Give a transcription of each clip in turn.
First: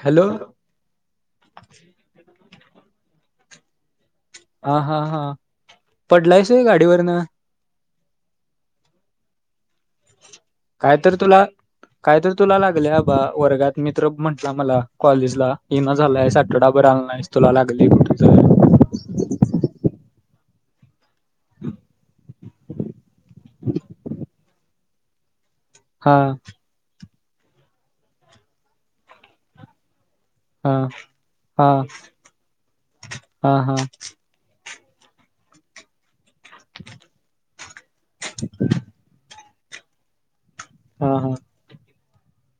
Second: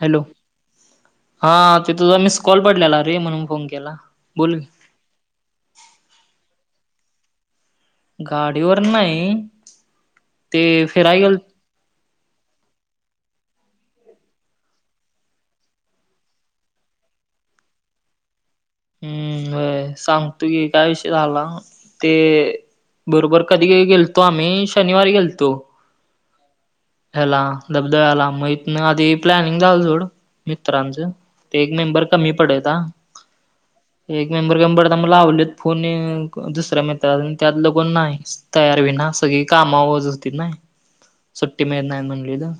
Hello. हां. ते तुझा मिस कॉल पडलेला रे म्हणून फोन केला? बोल. की. हां हां. पडलायस होय गाडीवरन? गाडीवरन नाही. ते काय तर फिराय गेल तुला काय तर तुला लागल आबा, वर्गात मित्र म्हटला मला, कॉलेजला येईना झालायस आठवडाभर आला नाहीस. तुला लागलय कुठतर? हं. व्हय सांगतो की, काय विषय झाला. ते बरोबर कधी गेलतो? आम्ही शनिवारी गेलतो. हां. ह्याला धबधब्याला. मग, इथन आधी प्लॅनिंग झालं सोड हा मित्रांचं ते हा एक मेंबर कमी पडता हा हा एक. मेंबर कमी पडता म लावलेत फोन नी. दुसऱ्या मित्रानी त्यातल कोण नाहीस तयार होईना सगळी कामावर जतीत ना. हा हा! ती मेनं नाय म्हणलेला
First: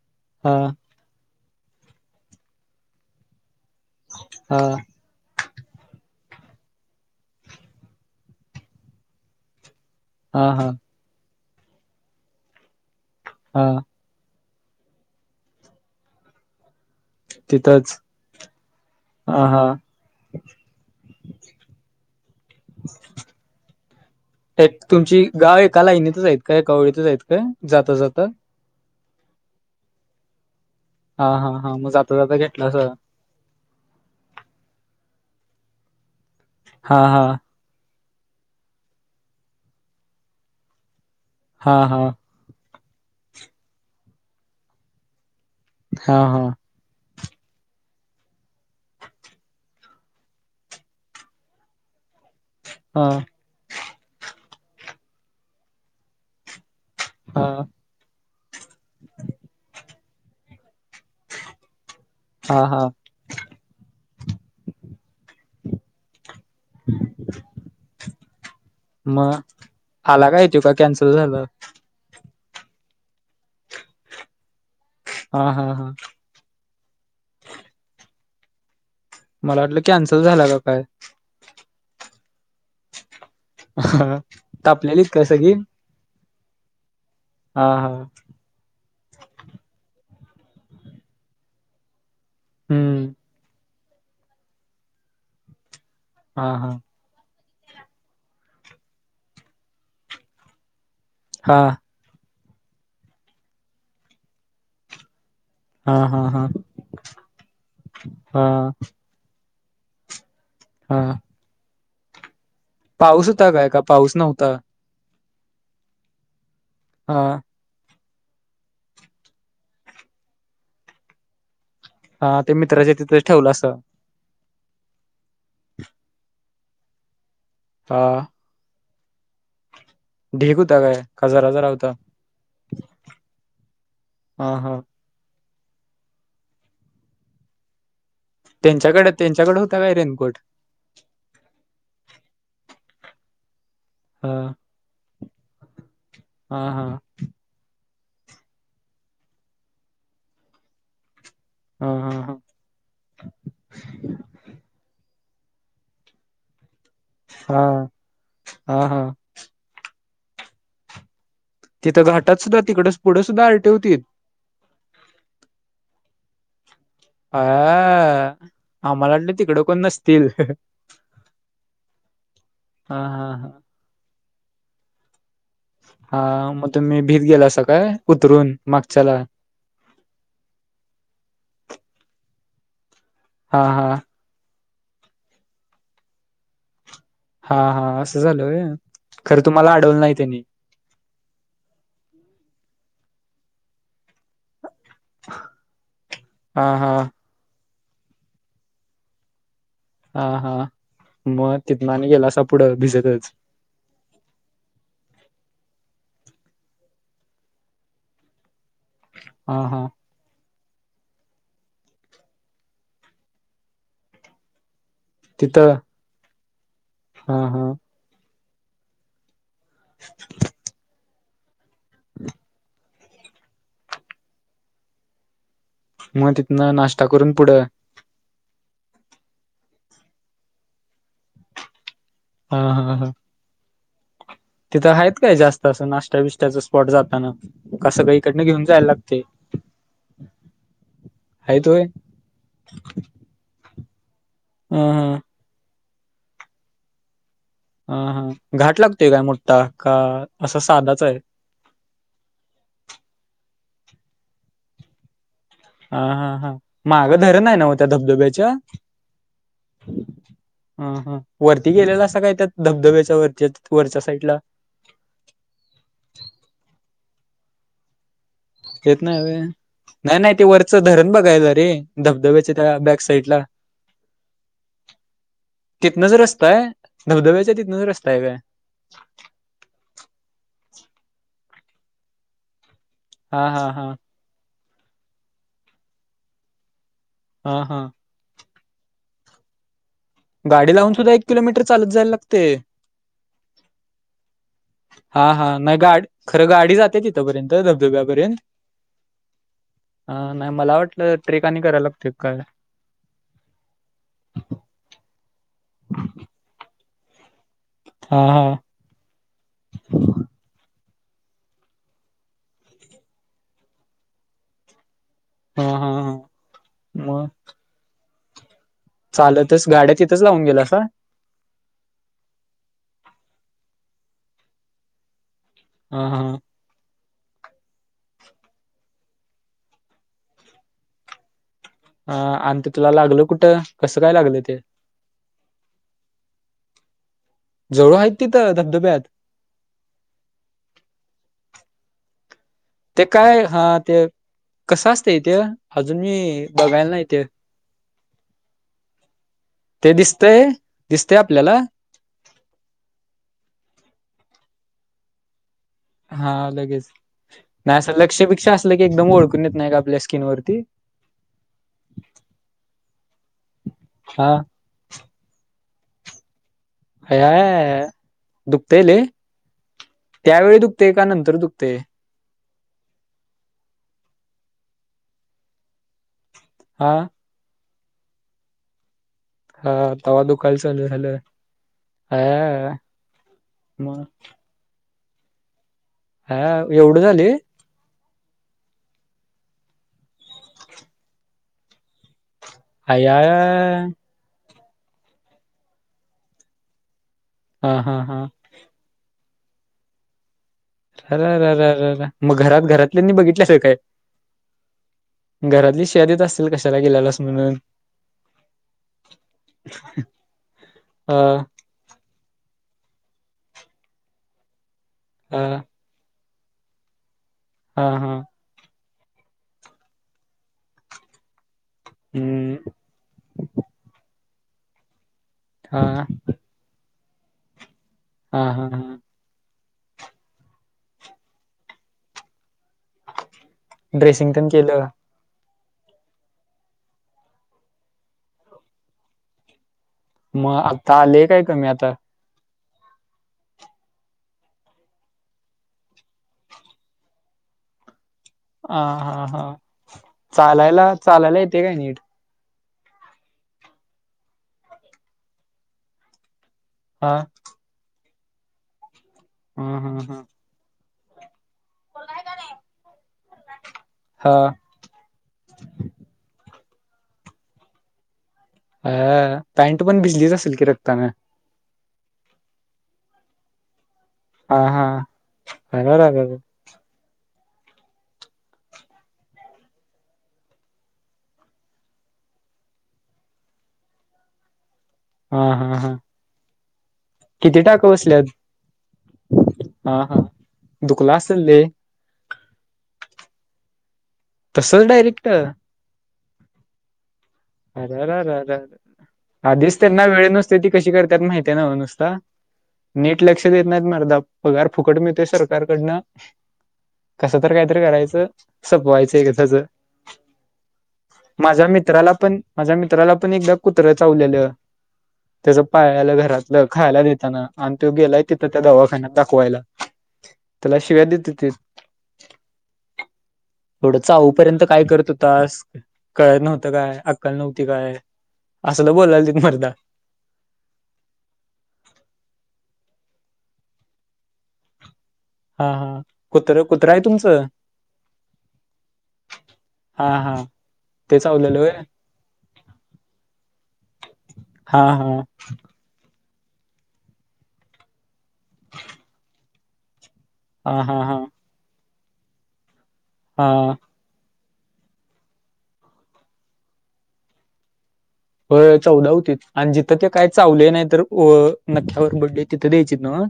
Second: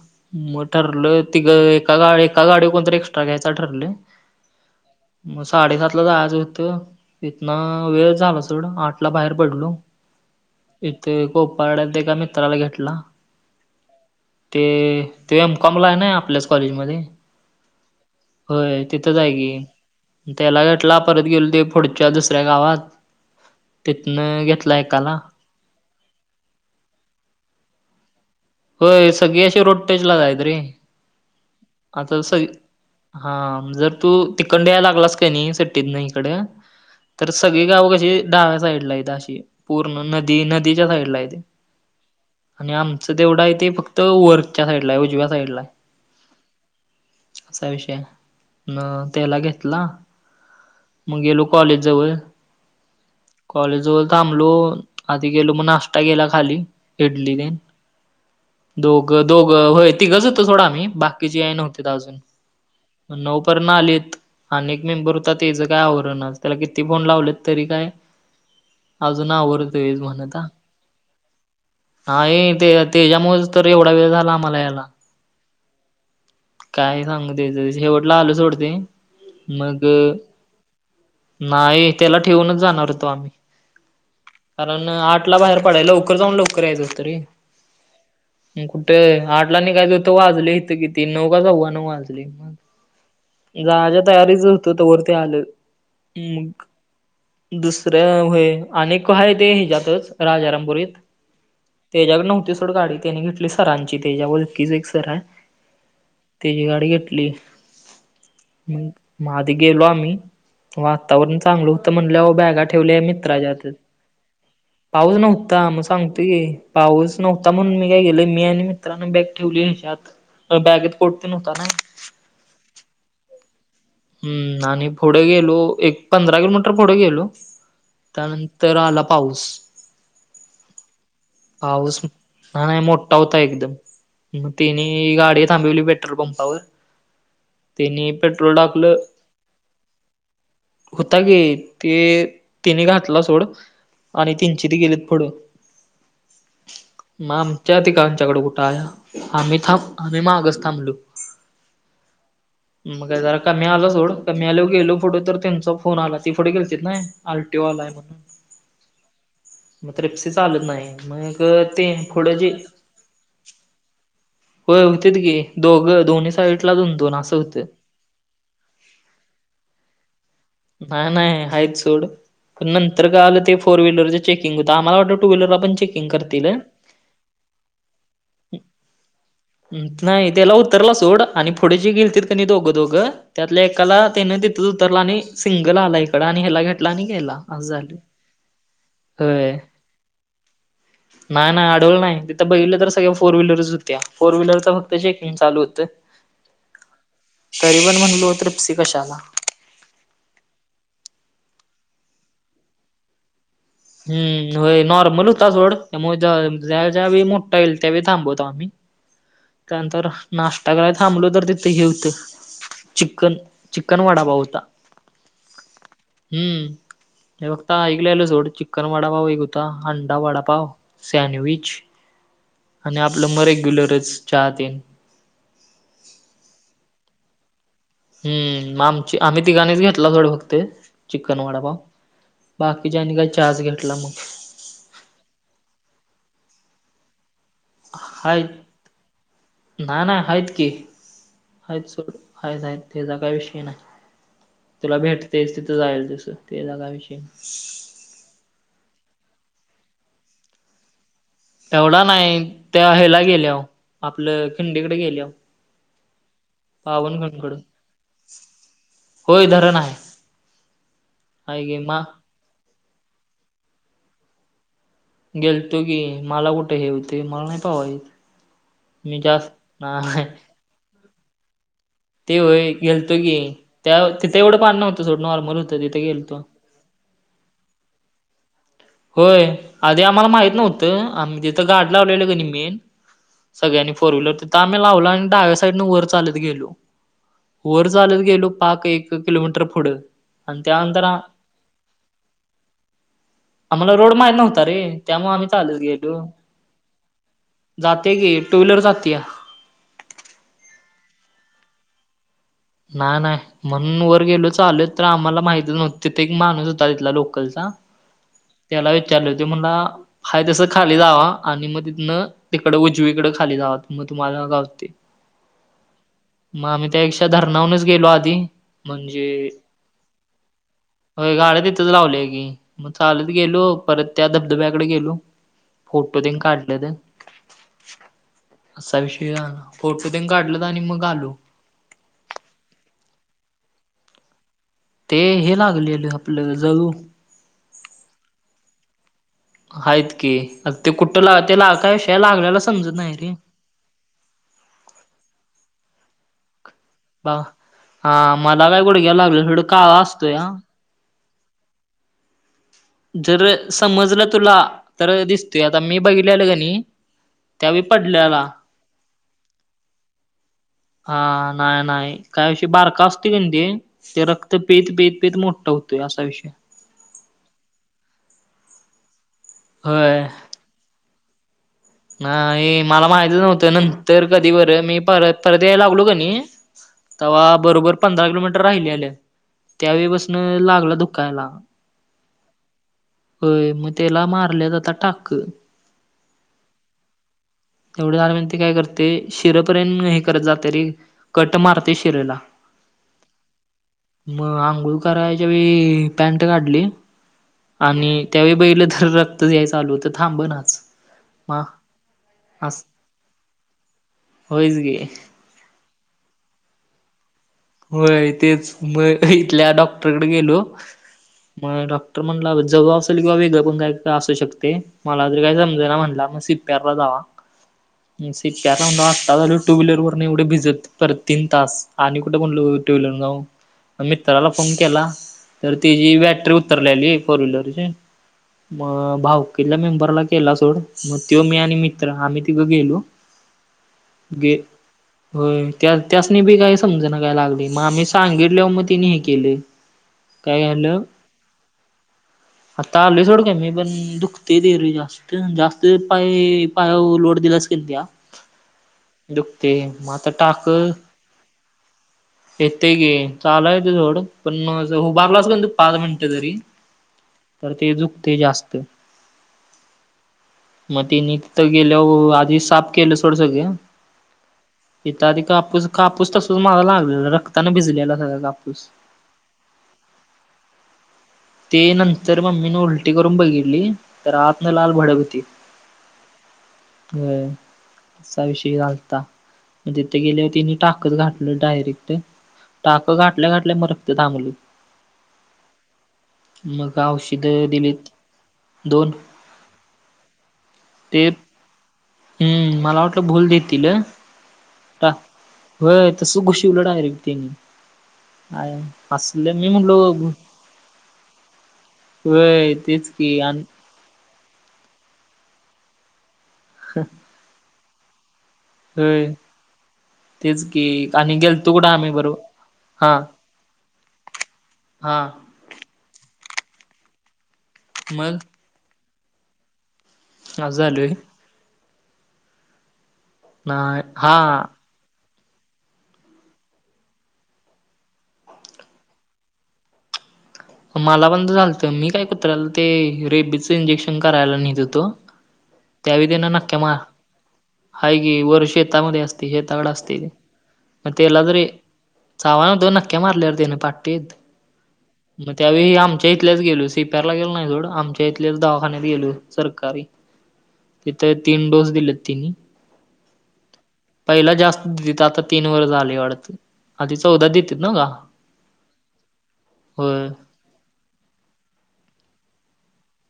हा मं ठरलं. तिघं एका गाडी, एका गाडीव कोणतरी एक्स्ट्रा घ्यायचा ठरलय. हा! म साडेसातला जायचं होतं. तिथनं वेळ झाला सोडा, आठला बाहेर पडलो. हा हा! तिथं कोपारड्यात एका मित्राला घेतला. हा! ते तो एम कॉम ला आहे ना आपल्याच कॉलेजमध्ये. तिथंच. होय तिथंच आहे हा की. हा त्याला घेटला परत गेलो ते, पुढच्या दुसऱ्या गावात. तिथनं घेतला एक. तुमची गावं एका लाईनीतच आहेत काय, एकाओळीतच आहेत काय जाता, जात? होय सगळी अशी रोड टच लाच आहेत रे. हा हा हा म जाता, आता जाता सग घेटलं अस. हा जर तू तिकंडन यायला लागलास क नही सिटी त न हीकड हा हा तर स सगळी गाव कशी डाव्या साईड ला हेत, अशी पूर्ण नदी नदीच्या साईड ला आहेेते. हा हा! आणि आमचं तेवढं आहे ते फक्त वरच्या साईडला आहे उजव्या साईड ला. हा हा! असा विषय आहे, नं त्याला घेतला मग गेलो कॉलेजजवळ. हा! कॉलेज जवळ थांबलो, आधी गेलो म नाश्ता केला खाली इडली हा हा तेन. दोघ दोघं होय तीगज होतो सोडं आम्ही, बाकीची नव्हती त अजून. हा हा! म नऊं परण आलीत अन येक मेंबर होता तेच काय आवरनाच. त्याला किती फोन लावलेत तरी काय? अजून मग आवरतोय हेज आला म्हणता. काय तो का कॅन्सल झाला हाये ते-तेच्यामुळेच तर एवढा वेळ झाला आम्हाला याला. हा हा हा! काय सांगु त्याच विषयी शेवटला आलं सोड ते. मला वाटलं मग कॅन्सल झाला का काय नाही त्याला ठेवूनच जाणार होतो आम्ही. कारण तापलेलीत का आठ ला सगळी बाहेर पडायां लवकर जाऊन लवकर यायच असंत रे. हा हा! कुठ आठला निघायचं होत, वाजले इथं किती नऊ का सव्वा नऊ वाजले. हूं! जायां च्या तयारीच होतो, त वरती आलं हा मग. हा दुसऱ्या होय, अनं एक आहे ते ह्यांच्यातच राजारापुरीत. हा! तेज्याकड नव्हती सोड गाडी त्यानी घेतली सरांची त्येज्या वळखीचं एक सर हाय. हा हा हा तेजी गाडी घेतली. हा मग म आधी गेलो आम्ही हा वातावरण चांगलं होत म्हणल्याव बॅगा ठेवल्या पाऊस होता काय मित्राच्यातच. का पाऊस नव्हता पाऊस नव्हता म सांगतूय की पाऊस हा नव्हता म्हणून मी मी काय केलं मी आणि मित्रांने बॅग ठेवली हेच्यात बॅगेत कोट ते न हुता ना. हा ते मित्राच्या तिथच ठेवलं असं. हम्म, आणि पुढ गेलो एक पंधरा किलोमीटर पुढ गेलो हा त्यानं तर आला पाऊस. ढीग होता काय का जरा जरा होता पाऊस नाय नाय मोठा होता एकदम म हा हा तेनी गाडी थांबीवली पेट्रल पंपावर तेनी पेट्रोल टाकलं त्यांच्याकड त्यांच्याकड हुता काय रेनकोट? हुंता की ते तेनी घातला सोड. हा आणि त्यांनची ची ती गेलीत पुढ, हा हा म आम च्या तिघांच्याकड कुठं आया आम्ही थांब आम्ही मागच थांबलू. हा हा हा. मग जरा कमी आला सोड कमी आल्याव गेलो पुुढं तर त्यांचा फोन आला ती पुढ गेलतीत नाय आर टी हा ओ आलाय म्हणून हा हा मग ट्रिप्सी चालत नाय. मग ते तिथ पुढं घाटात जे सुद्धा तिकडच पुढं सुद्धा आर टी ओ हुती? होय हुंतीत की दोघं दोन्ही साईड ला दोन दोन. असं होतं. आयायय आम्हाला वाटलं तिकड कोण नसतील. नाय नाय हायत सोड पण हा नंतर हा कळालं ते हा. फोर व्हीलरच चेकिंग हुंत आम्हाला वाटलं टू व्हीलरला पण चेक हां मग तुम्ही भीत गेलासा काय उतरून मागच्याला? नाय त्याला उतरला सोड आणि पुढ जी गेलतीत क नी दोघं दोघं हा त्यातल्या हा एकाला तेन तिथंच उतरला आणि सिंगल आला हिकडं आणि ह्याला घे तला आणि गेला हा अस झालं हा असं झालं व्हय. खरं होय. तुम्हाला अडवलं नाही त्यांनी नाय नाय न आडवलं नाय तिथं बघितलं तर सगळ्या फोर व्हीलरच हुंत्या फोर व्हीलरच फ क्त- चेकिंग चालू होत हा हा तरी पण म्हणलो ट्रिप्सी कशाला. हां हां म तिथन आणि गेलासा पुढं भिजतच? हम्म, होय नॉर्मल हुंता सोड त्यामूळ ज्या ज्या वेळी मोठा येईल त्या वेळी थांबवतो आम्ही. हा हा त्यानंतर नाष्टा करायला थांबलो तर तिथं हे हुतं. चिकन चिकन वडापाव हुंता तिथं हम्म, हा हे हा. फक्त ऐकलेलं सोडं चिकन वाडापाव एक हुं ता, अंडा वडापाव, सँडविच [inaudible] आणि आपलं म रेग्युलरच चहा ते. म तिथनं नाष्टा करून पुढं? हम्म, म आमची आम्ही तिघांनीच घेतला सोड फक्त चिकन वडापाव. हा हा हा. बाकीच्यानी काय चहाच घेतला मग. तिथं हायत काय जास्त असं नाष्टा बिष्ट्याच स्पॉट जाताना? का सगळं हाय इकडण घीवून जायला लागतय? हायत सोड हायत हायत त्याजा काय विषय नाय. हा तुला हा भेटतयच तिथं जाईल तसं तेचा काय विषय नाय. हां हां घाट लागतोय काय मोठा का असं साधाच आहे तेवढा नाही त्या हेला गेल्यावर आपलं खिंडीकडे गेल्यावर हां हां हां मागं धरण आहे नव्ह त्या धबधब्याच्या होय धरण आहे हां हां आहे वरती की मा गेलेलासा काय त्यात धबधब्याच्या वरच्या वरच्या साईडला गेलतो की मला कुठं हे होते मला नाही पोहायला येत येत नाही होय नाही नाही ते वरचं धरण बघायला रे ते धबधब्याच्या होय त्या बॅक गेलतो की साईडला त्या तिथं एवढं पाणी नव्हतं सोड नॉर्मल होतं तिथं तिथनंच गेलतो रस्ता आहे धबधब्याच्या तिथनच रस्ता आहे होय होय आधी आम्हाला माहित नव्हतं आम्ही तिथं गाडी लावलेलं की नाही मी हा हा हा सगळ्यांनी फोर व्हीलर तिथं आम्ही लावला आणि डाव्या साईडनं वर चालत गेलो हा हा वर चालत गेलो पाक एक किलोमीटर पुढं आणि गाडी लावून त्यानंतर सुद्धा एक किलोमीटर चालत जायला लागतंय आम्हाला रोड माहीत नव्हता रे हा त्यामुळं हा आम्ही नाही चालत गाडी गेलो खरं गाडी जाते तिथंपर्यंत जाते धबधब्यापर्यंत की टू व्हीलर जात्या हां नाही मला वाटलं ट्रेक आणि करायला लागते काय नाही नाही म्हणून वर गेलो चालत तर आम्हाला माहितच नव्हत तिथं एक माणूस होता तिथला लोकलचा हां हां त्याला विचारलो तो म्हणला आहे तसं खाली जावा आणि मग तिथनं तिकडं उजवीकडे खाली जावा मग तुम्हाला गावतंय हा हा हा मग आम्ही त्या मग धरणावरूनच गेलो आधी चालतच गाड्यात तिथं लावून गेला अस हो गाड्या तिथंच लावल्या की मग चालत गेलो परत त्या धबधब्याकडे गेलो. हा फोटो हा तेन काढलं. असा विषय झाला ना, फोटो दे काढल तर आणि मग आलो. अ आणि ते तुला लागल कुठं कसं काय लागलं ते,, ते हे लागलेले आपल्या जळू, जळू आहेत तिथं धबधब्यात,, आहेत की ते कुठं ला ते कायश लागल्याला- ते काय हा ते कसं असत इथे अजून मी बघायला नाही ते,, बा हा मला काय गुड घ्याला लागलड ते दिसतय दिसतय आपल्याला- जर समजलं तुला तर दिसतोय आता मी बघले हा आलं ग नाही लगेच नाही असं लक्षबिक्ष असलं की एकदम ओळखून येत नाही का आपल्या स्किन वरती हा नाही नाही का विषय बारका असते का ते ते हा रक्त पित पित पित मोठा होतोय असा विषय अया अया दुखतय लय? होय त्यावेळी दुखते का नंतर दुखते नाही मला माहित नव्हतं नंतर कधी बरं मी परत परत यायला लागलो का नाही हा तेव्हा बरोबर पंधरा किलोमीटर राहिलेले हा तवा त्यावेळीपसन दुखायला चालू लागलं झालं दुखायला हा होय मग त्याला मारल्या आता टाक हां एवढं झालय. तेवढं झालं म्हणजे ते काय करतेय शिरपर्यंत हे करत जातयरे कट मारतय रे शिरला. अया अया य मग आंघोळ करायच्या वेळी पॅन्ट काढली हा हा हा आणि त्यावेळी, बघितलं तर रक्तच यायचं चालू होतं थांबनाच अरं अरं मा अरं मग घरात अस घरातल्यांनी बघितल्यास काय होयच गे घरातली शिव्या देत असतील, कशाला गेलेल्यास म्हणून, होय तेच म इथल्या डॉक्टरकडे गेलो. हा मग डॉक्टर म्हणला जळु असेल किंवा वेगळपण कायतर असू शकतयं. मला हा तरी काय समजना म्हटला मग सि पी आर ला जावा. हा हा. सी पी आर म्हणल्यावर, आत्ताच आलोय टू व्हीलर वर एवढे भिजत परत तीन तास आणि कुठं म्हणलो हम्म टू व्हीलर वरनं जाऊ मित्राला फोन केला. तर हा त्याची बॅटरी उत्तरलेली फोर व्हीलरची हा हा हा मग भाऊ कीतल्या मेंबरला केला सोड मग तो मी आणि मित्र आम्ही तिघं गेलो ड्रेसिंग तेन गे केलं? होय त्या त्यासनी बी काही समजना काय लागलंय मग आम्ही सांगितल्यावर मग तिनी हे केलंय. मग आता आलंय काय कमी आता? आता आलंय सोडं कमी पण दुखतयं ते रे जास्त. जास्त पाय पायावर लोड दिलास कनी त्या हा हा हा दुखते मग आता चालायला चालायला येतंय काय नीट? येतंय की, चालायं येतंय सोड पण असं उभारलास कनी पाच मिनटं जरी हा तर ते दुखतंय जास्त. हा हा हा. मग तिनी तिथं गेल्याव आधी साफ केलं थोडं सगळं, हा. इथं आधी कापूस कापूस तसंच मला लावलेला रक्तानं भिजलेला सगळा कापूस. अयायाया पॅन्ट पण भिजलीच असेल की रक्तानं. ते नंतर मम्मीनं उलटी करून बघितली तर हा आतंन हा लाल भडक हूती. अर होय असा विषय झालता, म तिथं गेल्यावर तिनी टाकच घा टल डायरेक्ट टाक घाटल्या घाटल्या म रक्त थांबलं. हां हां हां. मग किती औषधं टाकं दिलीत बसल्यात? दोन हा हा. दुखलं ते असलं लय. हम्म मला वाटलं भूल देतील. तसंच टा डायरेक्ट होय तस घुशीवल डायरेक्ट त्यांनी. अरररर आय असलं मी आधीचं म्हणलो त्यांना वेळ नुसतोय ती कशी करत्यात माहिती आहे नव्हं नुस ता होय तेच नीट की लक्ष आणि देत नाहीत मर्दा पगार फुकट मिळतोय सरकारकडनं कसंतर काहीतरी करायचं सपवायचं होय एकदाचं, तेच की आणि माझ्या गेलतो कुठं आम्ही मित्राला पण बरोबर माझ्या मित्राला हा पण एकदा कुत्रं चावलेलं हा त्याच पाळलेलं घरातलं खायला देताना आणि तो गेलाय मग तिथं त्या दवाखान्यात दाखवायला असं त्याला शिव्या झालोय देत हुतीत येवढं नाय चावू हा पर्यंत काय करत होतास? कळत नव्हतं काय? आ कल नव्हती काय? असंल बोलालतीत मर्दा. मला पण तस झालत, मी काय कुत्र्याला ते रेबीचं इंजेक्शन करायला निेत होतो हा हा, त्यावेळी त्यानं कुत्र नक्क्या कुत्र मार हाय तुमचं? हाय की वर शेतामध्ये असतय शेताकड हा असतय ते. हा म ते तेला चावलेलं तरीे होय चावाय नव्हतं नक्क्या मारल्या रे तेन पाटीत हा हा. मग त्यावेळी आमच्या इथल्याच गेलो सी पी आर ला गेलो नाही सोड, आमच्या इथल्याच दावाखान्यात गेलो सरकारी. हा हा हा तिथं तीन डोस दिलत तिनी. हा. पहिला जास्त दितीत, आता तीन वरच आलय वाटतं आधी चौदा दितीत नव का? होय चौदा होतीत, आणि जिथं ते होय. काही चावलय नाही तर अ नख्या वरबडलय तिथं द्यायचीत नव?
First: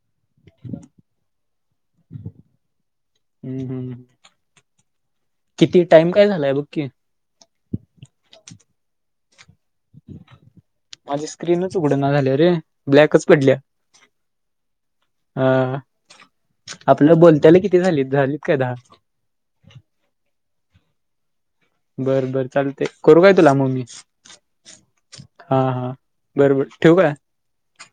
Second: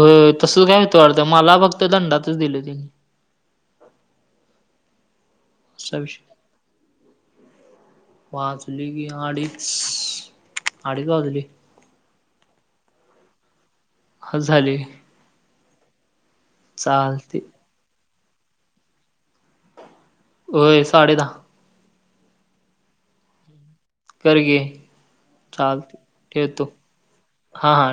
अ तस काय होतं वाटतं, मला फक्त दंडातच दिलं ते. हम्म हम्म. किती टाइम काय झालाय बघ की? वाजलय की आडीज माझी स्क्रीनच उघड ना झाली या रे, ब्लॅकच पडल्या. ख झालय अ आपल चालते. बोलत्याल किती झालीत, झालीत का दहा? होय साडे दहा. बरं बरं चालतय, करू काय तुला म मी? कर की हा हा चालते बर ठेवतो. बर ठेवू काय? हा हा.